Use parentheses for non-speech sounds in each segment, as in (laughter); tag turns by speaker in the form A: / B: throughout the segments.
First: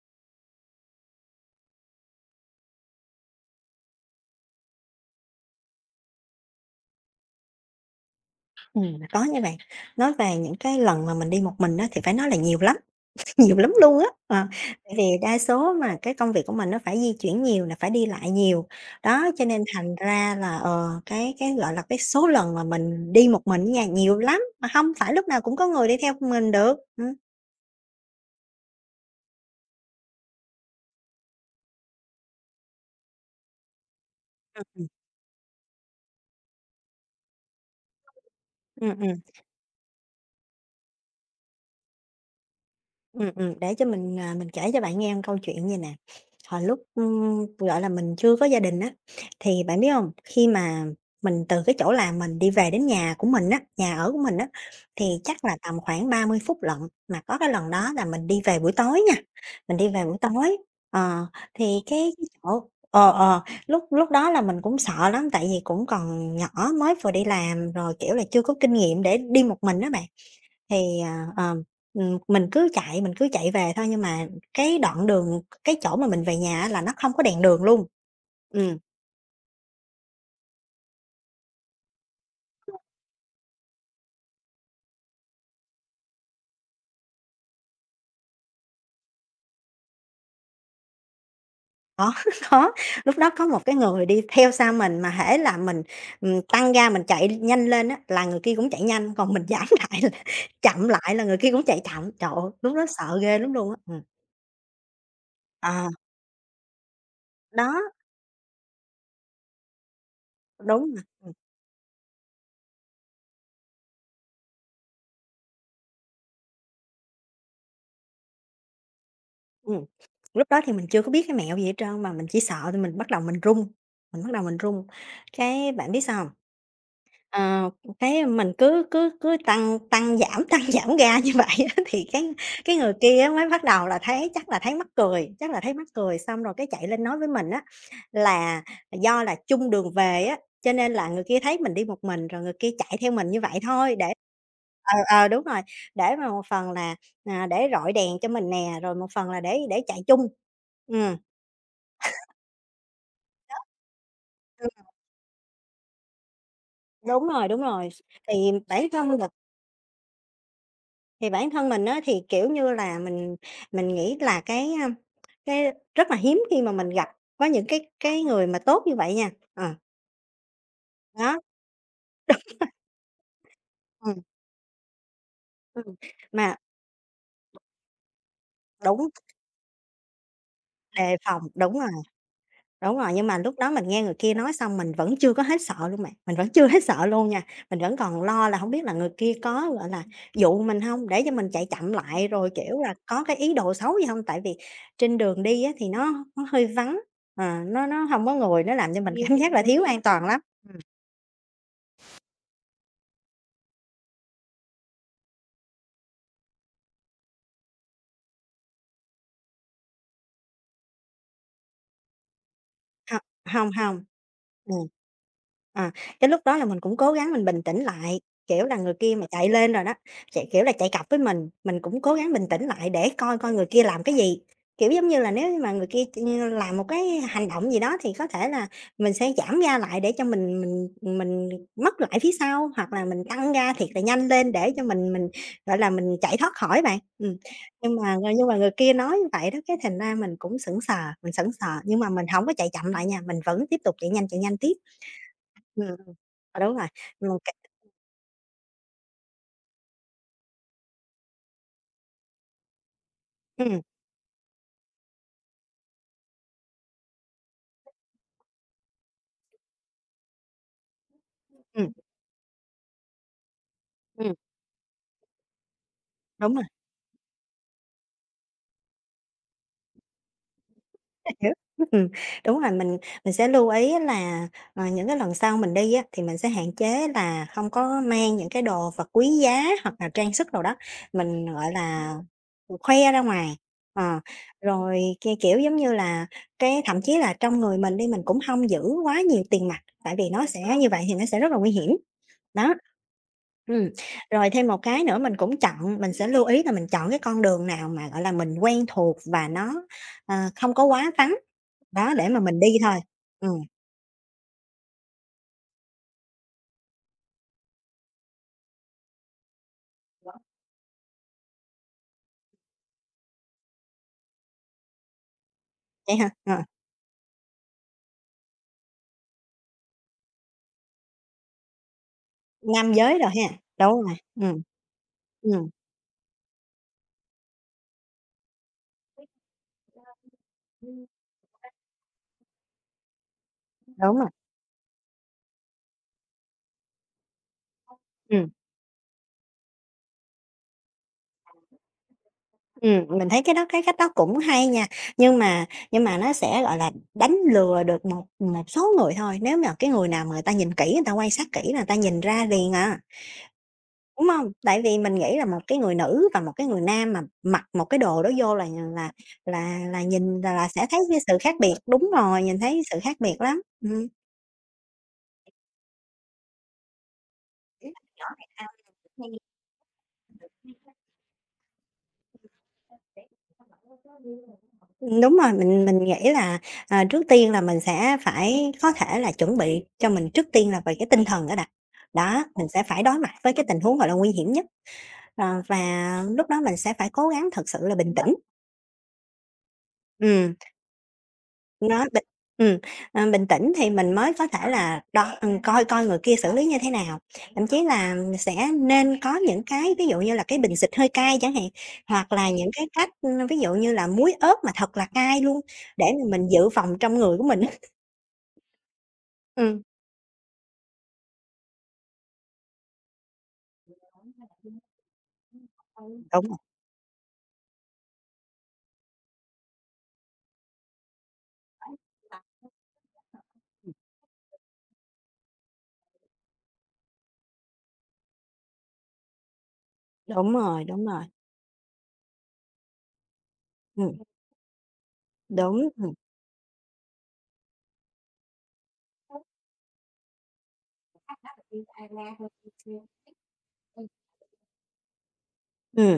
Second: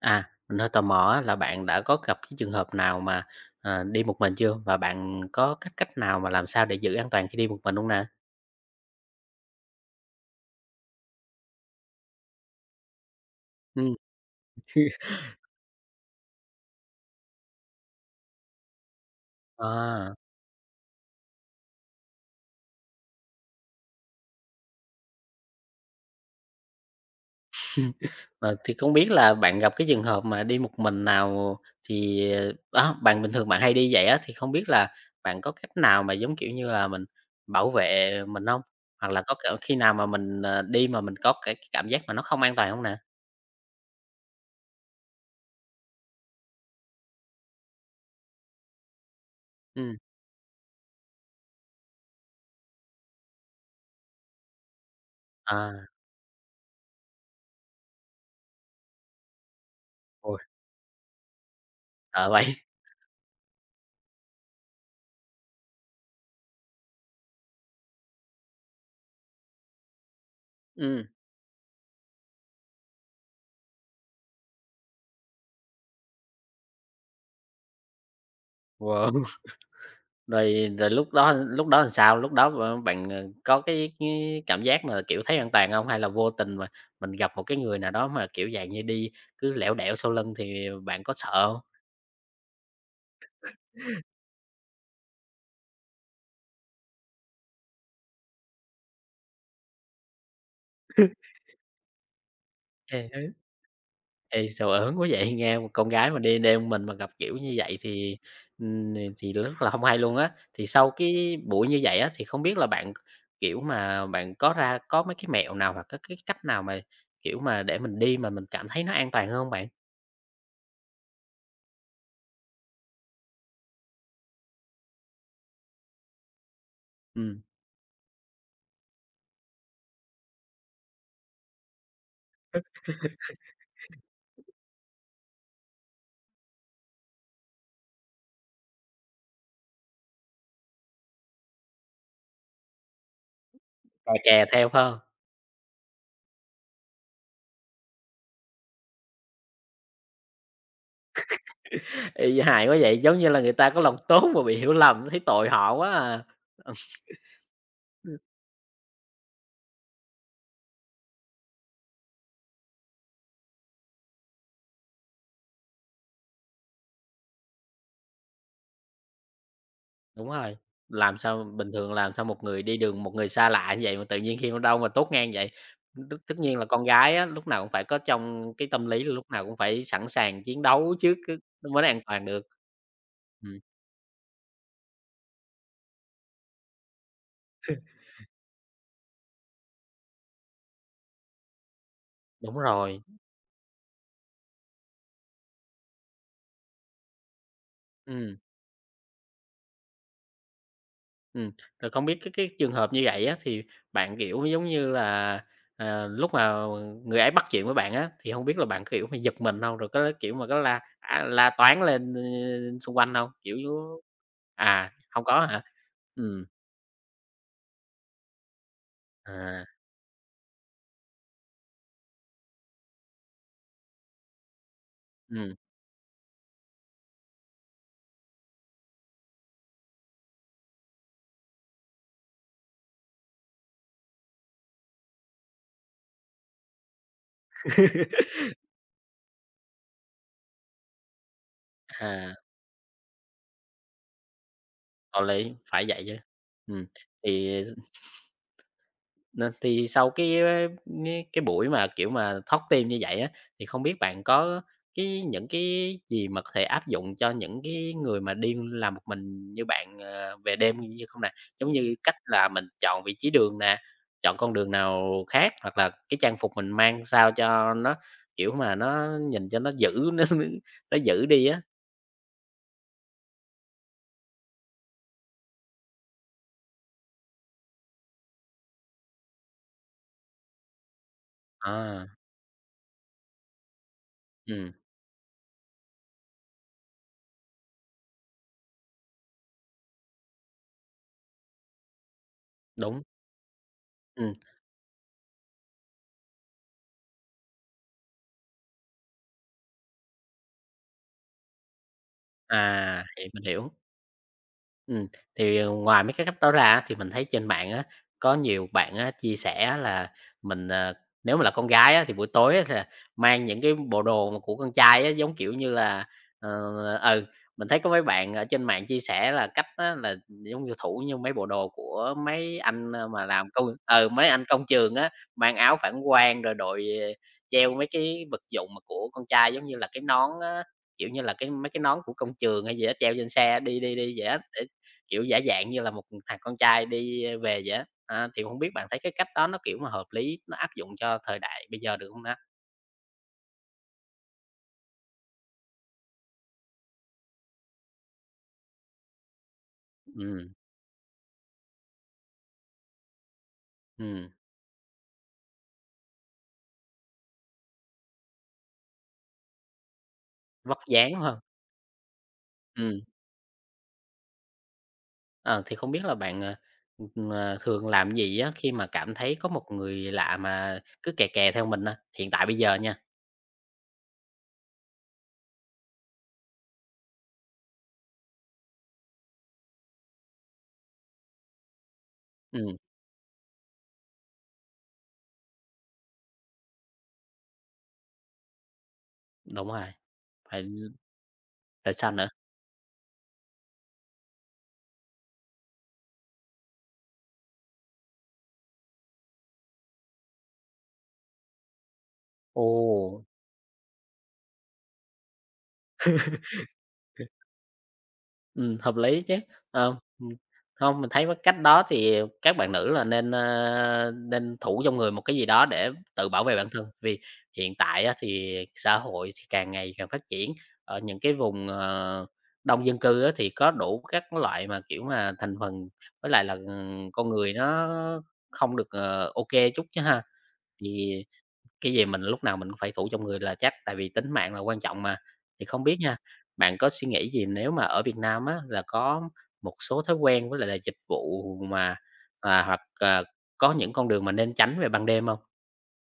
A: À, mình hơi tò mò á là bạn đã có gặp cái trường hợp nào mà, đi một mình chưa? Và bạn có cách cách nào mà làm sao để giữ an toàn khi đi một mình không nè?
B: Có nha bạn. Nói về những cái lần mà mình đi một mình á thì phải nói là nhiều lắm, (laughs) nhiều lắm
A: Ừm,
B: luôn á. Ờ, Tại vì đa số mà cái công việc của mình nó phải di chuyển nhiều là phải đi lại nhiều. Đó, cho nên thành
A: à,
B: ra là, cái, gọi là, cái số lần mà mình đi một mình á nha, nhiều lắm, mà không phải lúc nào cũng có người đi theo mình được.
A: ờ, thì không biết là bạn gặp cái trường hợp mà đi một mình nào thì, bạn bình thường bạn hay đi vậy á, thì không biết là bạn có cách nào mà, giống kiểu như là, mình bảo vệ mình không?
B: Ừm,
A: Hoặc
B: ừm.
A: là có, kiểu, khi nào mà mình, đi mà mình có cái cảm giác mà nó không an toàn không nè?
B: Để cho mình, à, Mình kể cho bạn nghe một câu chuyện như nè. Hồi lúc, gọi là, mình chưa có gia đình á, thì bạn biết
A: Ừm,
B: không khi mà mình từ cái chỗ làm mình đi về đến nhà của mình á, nhà ở của mình á, thì chắc là
A: à,
B: tầm khoảng 30 phút lận, mà có cái lần đó là mình đi về buổi tối nha, mình đi về buổi
A: ôi,
B: tối. Ờ, thì cái
A: sợ vậy?
B: chỗ
A: (laughs)
B: ờ, ờ, lúc lúc đó là mình cũng sợ lắm, tại vì cũng còn nhỏ mới vừa đi làm rồi, kiểu là, chưa có kinh nghiệm để đi một mình đó bạn. Thì,
A: Ừm,
B: à, ờ Mình cứ chạy, mình cứ chạy về thôi, nhưng mà cái đoạn đường cái chỗ mà mình về nhà á là nó không có đèn đường luôn. Ừ,
A: wow. Rồi rồi lúc đó làm sao? Lúc đó, bạn, có cái cảm giác mà, kiểu, thấy an toàn hông? Hay là vô tình mà mình gặp một cái người nào đó mà, kiểu, dạng như đi cứ lẻo đẻo sau lưng thì bạn có sợ hông?
B: đó, (laughs) đó, lúc đó có một cái người đi theo sau mình mà hễ là mình, tăng ga mình chạy nhanh lên á, là người kia cũng chạy nhanh, còn mình giảm (laughs) lại là chậm lại là người kia cũng chạy chậm. Trời ơi, lúc đó
A: Ê
B: sợ
A: hế.
B: ghê lắm luôn á.
A: Ê, sợ ớn quá vậy, (laughs) nghe một con
B: ờ,
A: gái mà đi đêm mình mà gặp kiểu như
B: Đó,
A: vậy thì, thì rất là hông hay luôn á. Thì sau
B: đúng rồi,
A: cái buổi như vậy á, thì không biết là bạn, kiểu, mà bạn có ra có mấy cái mẹo nào hoặc cái cách nào mà, kiểu, mà để mình đi mà mình cảm thấy nó an toàn hơn hông bạn?
B: ừm. Lúc đó thì mình chưa có biết cái mẹo gì hết trơn mà mình chỉ sợ thì mình bắt đầu mình run, mình bắt đầu mình run. Cái bạn biết sao không?
A: Ừm,
B: Ờ, cái mình cứ cứ cứ tăng tăng giảm, (laughs) tăng giảm ga như vậy á, thì cái người kia á mới bắt đầu là thấy chắc là thấy mắc cười, chắc là thấy mắc cười, xong rồi cái chạy lên nói với mình á là do là chung đường về á, cho nên là người kia thấy mình đi một mình rồi người kia chạy theo mình như vậy thôi để
A: và kè theo phải hông?
B: đúng rồi, để mà một phần là, để rọi đèn cho mình nè, rồi một phần là để chạy chung. Ừm.
A: Ê, hài quá vậy, giống như là người
B: Đó.
A: ta có lòng tốt mà bị hiểu lầm, thấy tội họ quá à. Ừm,
B: Đúng rồi, đúng rồi. Thì bản thân Thì bản thân mình á, thì, kiểu như là, mình nghĩ là cái rất là hiếm khi mà mình gặp có những cái người mà tốt như vậy nha. Ờ,
A: đúng rồi, làm
B: Đó,
A: sao bình thường làm sao một người đi đường, một người xa lạ như vậy mà tự
B: ừm,
A: nhiên khi đâu mà tốt ngang vậy.
B: ừm,
A: Tất tất
B: mà
A: nhiên là con gái á, lúc nào cũng phải có trong cái tâm lý
B: đúng,
A: là lúc nào cũng phải sẵn sàng chiến đấu trước
B: đề
A: cái
B: phòng, đúng
A: mới
B: rồi.
A: an toàn được.
B: Đúng rồi, nhưng mà lúc
A: Ừm,
B: đó mình nghe người kia nói xong mình vẫn chưa có hết sợ luôn bạn, mình vẫn chưa hết sợ luôn nha. Mình vẫn còn lo là không biết là người kia có, gọi là, dụ mình hông, để cho mình chạy chậm lại rồi,
A: đúng
B: kiểu là,
A: rồi,
B: có cái ý đồ xấu gì hông? Tại vì trên đường đi á thì nó hơi vắng, nó hông có
A: ừm.
B: người, nó làm cho mình nhiều cảm giác là thiếu an toàn lắm. Ừm.
A: Ừ, rồi không biết cái trường hợp như vậy á, thì bạn, kiểu, giống như là, lúc mà người ấy bắt chuyện với bạn á, thì không biết là bạn, kiểu, mà giật mình không? Rồi có, kiểu, mà có la, la toáng lên, xung quanh
B: Hông,
A: không? Kiểu
B: hông,
A: như-
B: hông. Ừm.
A: à, không có hả?
B: Ờ, cái lúc
A: Ừ,
B: đó là mình cũng cố gắng mình bình tĩnh lại, kiểu là, người kia mà chạy
A: à,
B: lên rồi đó, kiểu là, chạy cặp với mình cũng cố gắng bình tĩnh lại để coi coi người kia làm cái gì. Kiểu, giống như là, nếu
A: ừm.
B: như mà người kia làm một cái hành động gì đó thì có thể là mình sẽ giảm ga lại để cho mình mất lại phía sau, hoặc là mình tăng ga thiệt là nhanh lên để cho mình, gọi là, mình chạy thoát khỏi bạn. Ừm. Nhưng mà ờ,
A: (laughs)
B: nhưng mà người kia nói như vậy đó, cái thành ra mình cũng sững sờ, mình sững sờ, nhưng mà mình
A: À,
B: hổng có chạy chậm lại nha, mình vẫn tiếp tục chạy nhanh tiếp.
A: đạo lý, phải
B: Ừm,
A: vậy
B: ừm,
A: chứ. Ừ,
B: đúng rồi, ừm,
A: thì
B: c
A: nên thì sau cái buổi mà, kiểu mà, thoát tim như vậy á, thì
B: ừm,
A: không biết bạn có cái những cái gì mà có thể áp dụng cho những cái người mà đi làm một mình như bạn, về đêm như không nè? Giống
B: ừm,
A: như cách là mình chọn vị trí đường nè,
B: ừm,
A: chọn con đường nào khác, hoặc là cái trang phục
B: đúng rồi.
A: mình mang sao cho nó, kiểu mà, nó nhìn cho nó dữ, (laughs) nó dữ đi
B: Hiểu,
A: á.
B: ừm, đúng rồi, mình sẽ lưu ý á là, những cái lần sau mình đi á, thì mình sẽ hạn chế là không có mang những cái đồ vật quý giá hoặc là trang sức đồ đó, mình, gọi
A: Ờ,
B: là, khoe ra ngoài. Ờ,
A: ừm,
B: Rồi, kiểu, giống như là, cái thậm chí là trong người mình đi, mình cũng hông giữ quá nhiều tiền mặt, tại vì nó sẽ như vậy thì nó sẽ rất là nguy hiểm. Đó.
A: đúng,
B: Ừm,
A: ừm,
B: rồi thêm một cái nữa mình cũng chọn mình sẽ lưu ý là mình chọn cái con đường nào mà, gọi là, mình quen thuộc và nó không có quá vắng, đó, để mà mình đi thôi.
A: à, thì mình
B: Ừm,
A: hiểu. Ừm, thì, ngoài mấy cái cách đó ra á, thì mình thấy trên mạng á, có nhiều bạn á, chia sẻ á là mình, nếu mà là con gái á, thì buổi tối á, thì là mang những cái bộ đồ mà của con trai á, giống kiểu như là,
B: vậy hả?
A: ờ,
B: Ờ,
A: ừ, mình thấy có mấy bạn ở trên mạng chia sẻ là cách á, là giống như thủ như mấy bộ đồ của mấy anh,
B: Nam giới
A: mà
B: rồi
A: làm
B: ha,
A: công
B: đúng
A: ừ,
B: rồi,
A: mấy anh
B: ừm.
A: công trường á, mang
B: Ừm.
A: áo phản quang rồi đội, treo mấy cái vật dụng mà của con trai giống như là cái nón á, kiểu như là, cái mấy cái nón của công trường hay gì đó treo trên xe đi đi đi
B: Đúng
A: vậy
B: rồi,
A: á, để kiểu, giả dạng như là một thằng con trai đi, về vậy á. Á, thì
B: ừm.
A: không biết bạn thấy cái cách đó nó, kiểu, mà hợp lý, nó áp dụng cho thời đại bây giờ được không ta?
B: Mình thấy cái cách đó cũng hay nha, nhưng mà nó sẽ, gọi là, đánh lừa được một một số người thôi, nếu mà cái người nào mà người
A: Ừm,
B: ta nhìn kỹ, người ta quan sát kỹ là người ta nhìn ra liền à. Đúng
A: ừm,
B: không? Tại vì mình nghĩ là một cái người nữ và một cái người nam mà mặc một cái đồ đó vô là là nhìn là
A: vóc
B: sẽ thấy
A: dáng
B: cái
A: hơn.
B: sự khác biệt. Đúng rồi, nhìn thấy sự
A: Ừm,
B: khác biệt lắm. Ừm.
A: ờ, thì không biết là bạn, ờ, thường làm gì á khi mà cảm thấy có một người lạ mà cứ kè kè theo mình, hiện tại bây giờ nha?
B: Đúng rồi, mình nghĩ là, trước tiên là mình sẽ phải có thể là chuẩn bị cho mình trước tiên là về cái tinh thần đó đã. Đó, mình
A: Ừm,
B: sẽ phải đối mặt với cái tình huống, gọi là, nguy hiểm nhất, và lúc đó mình sẽ phải cố gắng thật sự là bình tĩnh.
A: đúng rồi,
B: Ừm.
A: phải rồi
B: Nó
A: sao
B: bình
A: nữa?
B: ừm, Bình tĩnh thì mình mới có thể là đo coi coi người kia xử lý như thế nào. Thậm chí là sẽ nên có những cái ví dụ như là cái bình xịt hơi cay chẳng hạn, hoặc là những cái cách,
A: Ồ!
B: ví dụ như là muối ớt mà thật là cay luôn, để mà mình dự phòng trong người của mình á. (laughs)
A: Hợp lý chứ.
B: Ừm.
A: Ờ, hông, mình thấy với cách đó thì các bạn nữ là nên, nên thủ trong người một cái gì đó để tự bảo
B: Đúng
A: vệ
B: rồi.
A: bản thân. Vì hiện tại á thì xã hội thì càng ngày càng phát triển, ở những cái vùng, đông dân cư á thì có đủ các loại mà, kiểu mà, thành phần với lại là, con người nó không được, ờ, ô chút chứ ha.
B: Đúng rồi, đúng
A: Thì
B: rồi.
A: cái gì mình lúc nào mình cũng phải thủ trong người là chắc, tại vì
B: Ừm,
A: tính mạng là quan trọng mà. Thì không
B: đúng,
A: biết
B: ừm.
A: nha, bạn có suy nghĩ gì nếu mà ở Việt Nam á, là có một số thói quen với lại là dịch vụ mà, à, hoặc, à, có những con đường mà nên tránh về ban đêm không?
B: Ừ,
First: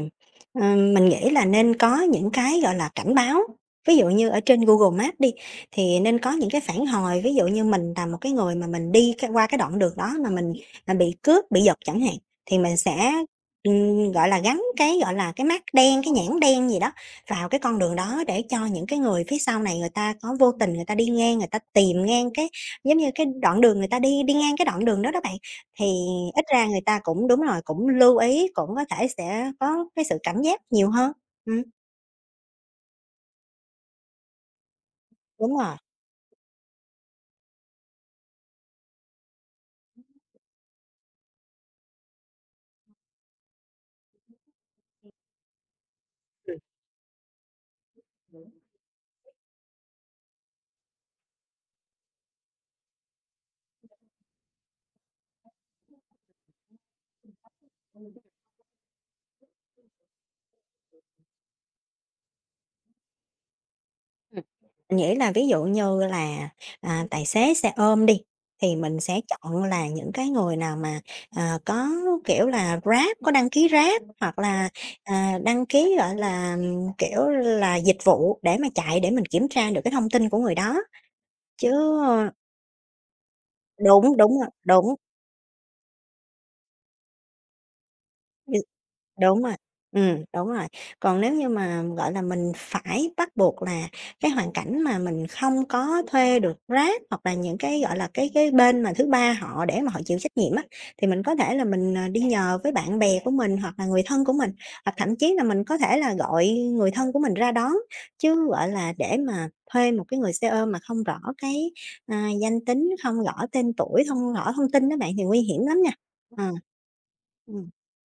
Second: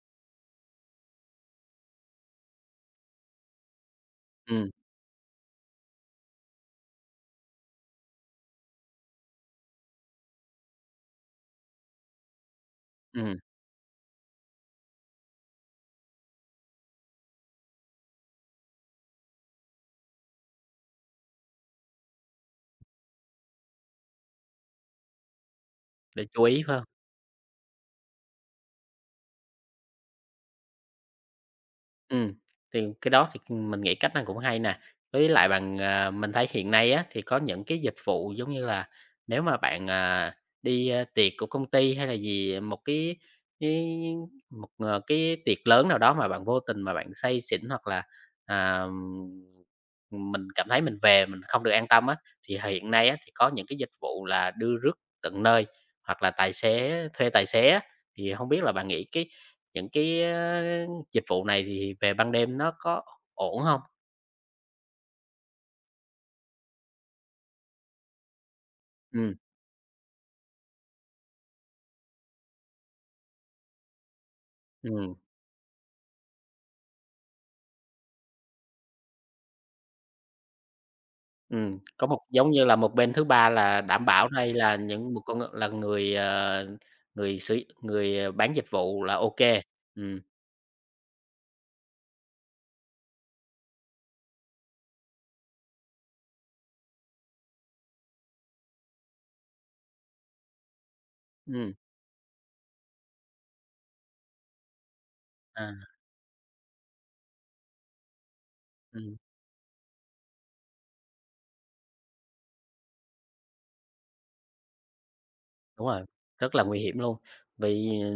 B: mình nghĩ là nên có những cái, gọi là, cảnh báo. Ví dụ như ở trên
A: Ừm,
B: Google Maps đi, thì nên có những cái phản hồi, ví dụ như mình là một cái người mà mình đi cái qua cái đoạn đường đó mà mình, bị cướp, bị giật chẳng hạn, thì mình sẽ,
A: ừm,
B: gọi là, gắn cái, gọi là, cái mác đen, cái nhãn đen gì đó vào cái con đường đó để cho những cái người phía sau này người ta có vô tình người ta đi ngang, người ta tìm ngang cái giống như cái đoạn đường người ta đi đi ngang cái đoạn đường đó đó bạn. Thì
A: để chú
B: ít
A: ý
B: ra người
A: ha.
B: ta cũng đúng rồi, cũng lưu ý, cũng có thể sẽ có cái sự cảnh giác nhiều hơn. Ừm,
A: Ừm, thì cái đó thì, mình nghĩ cách này cũng hay nè. Với lại
B: đúng rồi,
A: bằng, à, mình thấy hiện nay á, thì có những cái dịch vụ giống như là nếu mà bạn, đi, tiệc của công ty hay là gì, một cái cái tiệc lớn nào đó mà bạn vô
B: ừm.
A: tình mà bạn say xỉn hoặc là, à, mình cảm thấy mình về mình không được an tâm á, thì hiện nay á, thì có những cái dịch vụ là đưa rước tận nơi hoặc là tài xế thuê tài xế á. Thì không biết là bạn nghĩ những cái dịch vụ này thì về ban đêm nó có ổn hông?
B: Ừm. Mình nghĩ là ví dụ như là, tài xế xe ôm đi, thì mình sẽ
A: Ừm,
B: chọn là những cái người nào mà, có, kiểu là, Grab, có đăng ký Grab hoặc là,
A: ừm,
B: đăng ký, gọi là, kiểu là, dịch vụ để mà chạy để mình kiểm tra được cái thông tin của người đó, chứ
A: có một
B: ờ,
A: giống như là một bên thứ ba là đảm
B: đúng,
A: bảo
B: đúng rồi,
A: đây là
B: đúng.
A: những một con là người, người sử người, bán dịch vụ là ô
B: Đúng rồi,
A: kê. Ừm,
B: đúng rồi. Còn nếu như mà, gọi là, mình phải bắt buộc là cái hoàn cảnh mà mình không có thuê được Grab hoặc là những cái, gọi là, cái bên mà thứ ba họ để mà họ chịu trách nhiệm á, thì mình có thể là
A: ừm,
B: mình, đi nhờ với bạn bè của mình hoặc là người thân của mình, hoặc thậm chí là
A: à,
B: mình có thể là gọi người thân của mình ra đón. Chứ, gọi là,
A: ừm.
B: để mà thuê một cái người xe ôm mà không rõ cái, danh tính, không rõ tên tuổi, không rõ thông tin đó bạn thì nguy hiểm lắm
A: Đúng
B: nha.
A: rồi,
B: Ờ.
A: rất là nguy hiểm luôn. Vì ờ,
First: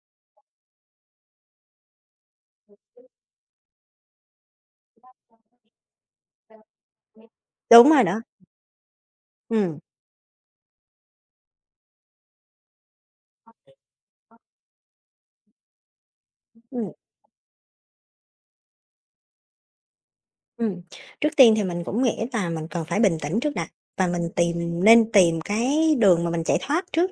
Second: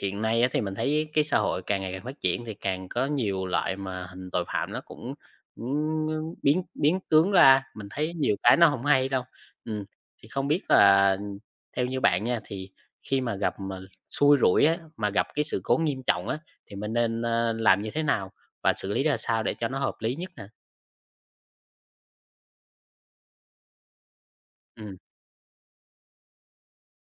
A: hiện nay á thì mình thấy cái xã hội càng ngày càng phát triển thì càng có nhiều loại mà hình tội phạm nó cũng
B: Ừm.
A: cũng biến biến tướng ra, mình
B: Đúng rồi
A: thấy
B: đó,
A: nhiều cái nó không hay đâu.
B: ừm.
A: Ừm, thì không biết là theo như bạn nha, thì khi mà gặp mà xui rủi á, mà gặp cái sự cố nghiêm trọng á, thì mình
B: Ừm,
A: nên, làm như thế nào và xử lý ra sao để cho nó hợp lý nhất nè?
B: ừm. Trước tiên thì mình cũng nghĩ là mình cần phải bình tĩnh trước đã và mình tìm
A: Ừm,
B: nên tìm cái đường mà mình chạy thoát trước.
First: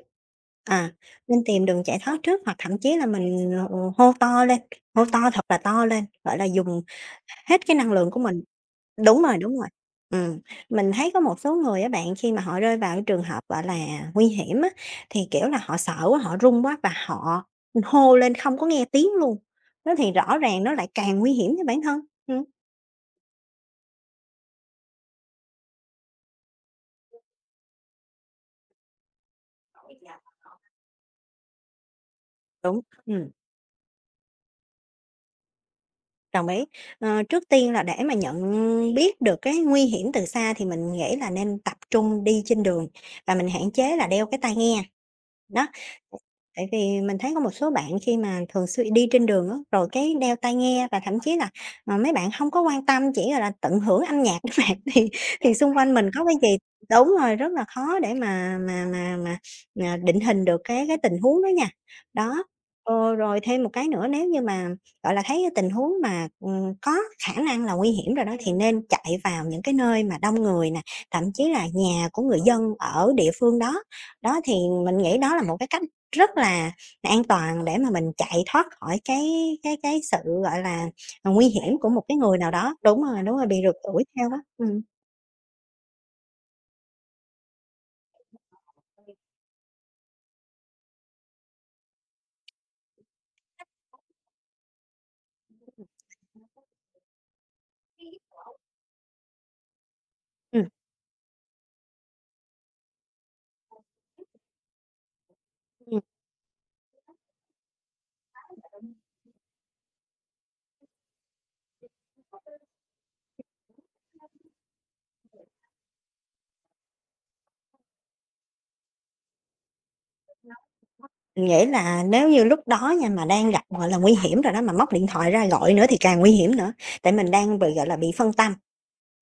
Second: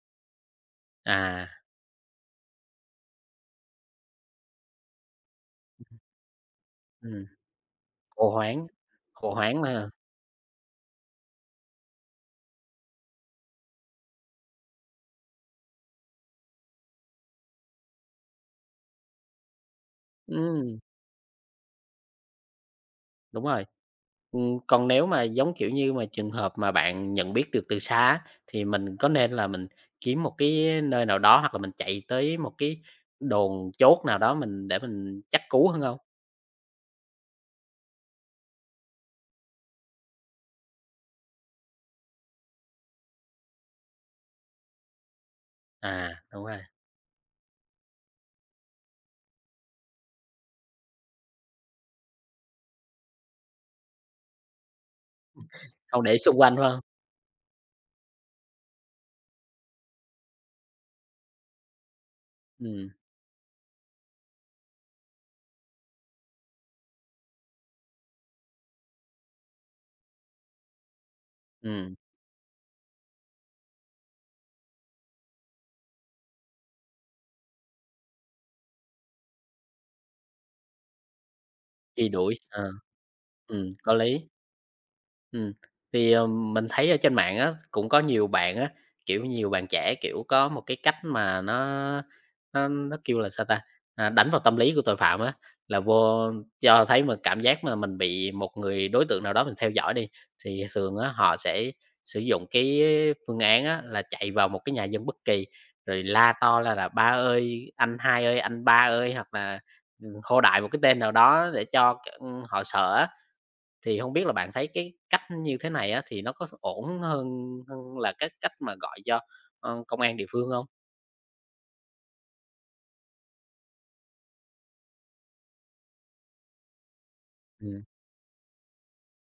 B: À, nên
A: à,
B: tìm đường chạy thoát trước hoặc thậm chí là mình, hô to lên, hô to thật là to lên, gọi là, dùng
A: ừm,
B: hết cái năng lượng của
A: hô
B: mình
A: hoáng,
B: Đúng
A: hô
B: rồi, đúng
A: hoáng
B: rồi.
A: ha.
B: Ừm, mình thấy có một số người á bạn, khi mà họ rơi vào cái trường hợp, gọi là, nguy hiểm á, thì, kiểu là, họ sợ quá, họ run quá và họ hô lên không có nghe tiếng luôn, đó thì rõ ràng nó
A: Ừm,
B: lại càng nguy hiểm cho bản thân. Ừm.
A: đúng rồi. Còn nếu mà giống, kiểu như, mà trường hợp mà bạn nhận biết được từ xa á, thì mình có nên là mình kiếm một cái nơi nào đó hoặc là mình chạy tới một
B: Đúng,
A: cái đồn chốt nào đó mình để mình chắc cú hơn không?
B: đồng ý. Trước tiên là để mà nhận biết được cái nguy hiểm từ xa thì mình nghĩ là nên tập trung đi trên đường và mình hạn chế là đeo cái tai nghe, đó.
A: À, đúng rồi,
B: Tại vì mình thấy có một số bạn khi mà thường xuyên đi trên đường á, rồi cái đeo tai nghe và thậm chí là, mà mấy bạn không có quan tâm, chỉ là tận hưởng âm nhạc đó bạn, (laughs) thì xung quanh
A: không
B: mình
A: để
B: có cái
A: xung quanh,
B: gì
A: phải hông?
B: đúng rồi, rất là khó để mà, định hình được cái tình huống đó nha. Đó,
A: Ừm,
B: rồi thêm một cái nữa nếu như mà, gọi là, thấy cái tình huống mà, có khả năng là nguy hiểm rồi đó thì nên chạy vào những cái nơi mà đông người nè, thậm chí là
A: ừm,
B: nhà của người dân ở địa phương đó. Đó, thì mình nghĩ đó là một cái cách rất là an toàn để mà mình chạy thoát khỏi cái sự, gọi là, nguy hiểm của một
A: truy
B: cái
A: đuổi,
B: người nào đó. Đúng rồi, bị rượt
A: có
B: đuổi
A: lý.
B: theo á. Ừm.
A: Ừm, thì, mình thấy ở trên mạng á, cũng có nhiều bạn á, kiểu, nhiều bạn trẻ, kiểu, có một cái cách mà nó nó kêu là sao ta? À, đánh vào tâm lý của tội phạm á, là vô cho thấy mà cảm giác mà mình
B: Ừm,
A: bị một người đối tượng nào đó mình theo dõi đi, thì thường á họ sẽ sử dụng cái phương án á là chạy vào một cái nhà dân bất kỳ,
B: ừm.
A: rồi la to là "Ba ơi!", "Anh hai ơi!", "Anh ba ơi!", hoặc là, hô đại một cái tên nào đó để cho c họ sợ á. Thì không biết là bạn thấy cái cách như thế này á, thì nó có ổn hơn hơn là cái cách mà gọi cho, công an địa phương không?
B: Mình nghĩ là nếu như lúc đó nha mà đang gặp, gọi là, nguy hiểm rồi đó, mà móc điện thoại ra gọi nữa thì càng nguy hiểm nữa, tại mình đang bị,
A: Ừm.
B: gọi là, bị phân tâm.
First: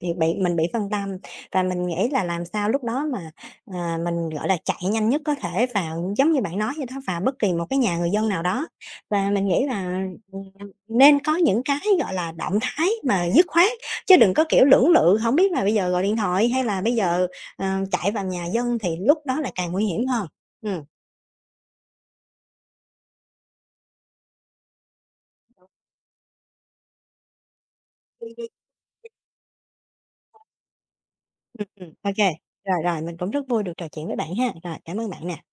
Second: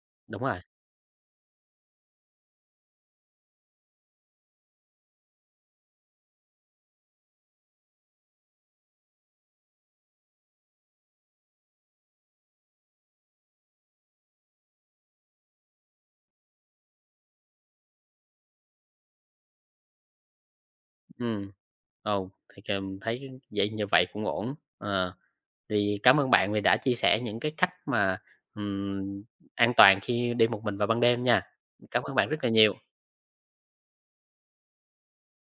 B: Thì bị
A: Đúng
B: Mình
A: rồi,
B: bị phân tâm và mình nghĩ là làm sao lúc đó mà, mình, gọi là, chạy nhanh nhất có thể vào giống như bạn nói vậy đó, vào bất kỳ một cái nhà người dân nào đó. Và mình nghĩ là, ừm, nên có những cái, gọi là, động thái mà dứt khoát, chứ đừng có, kiểu, lưỡng lự, không biết là bây giờ gọi điện thoại hay là bây giờ, ờ, chạy vào nhà dân thì lúc đó là càng nguy hiểm hơn. Ừm.
A: ừm. Ồ, thì c thấy vậy như vậy cũng ổn. Ờ, thì cảm ơn bạn vì đã chia sẻ những cái cách mà, ừm, an toàn khi đi một mình vào ban đêm nha.
B: Ừm, ừm,
A: Cảm
B: ô
A: ơn bạn rất là
B: rồi,
A: nhiều.
B: rồi, mình cũng rất vui được trò chuyện với bạn ha. Rồi, cảm ơn bạn nè.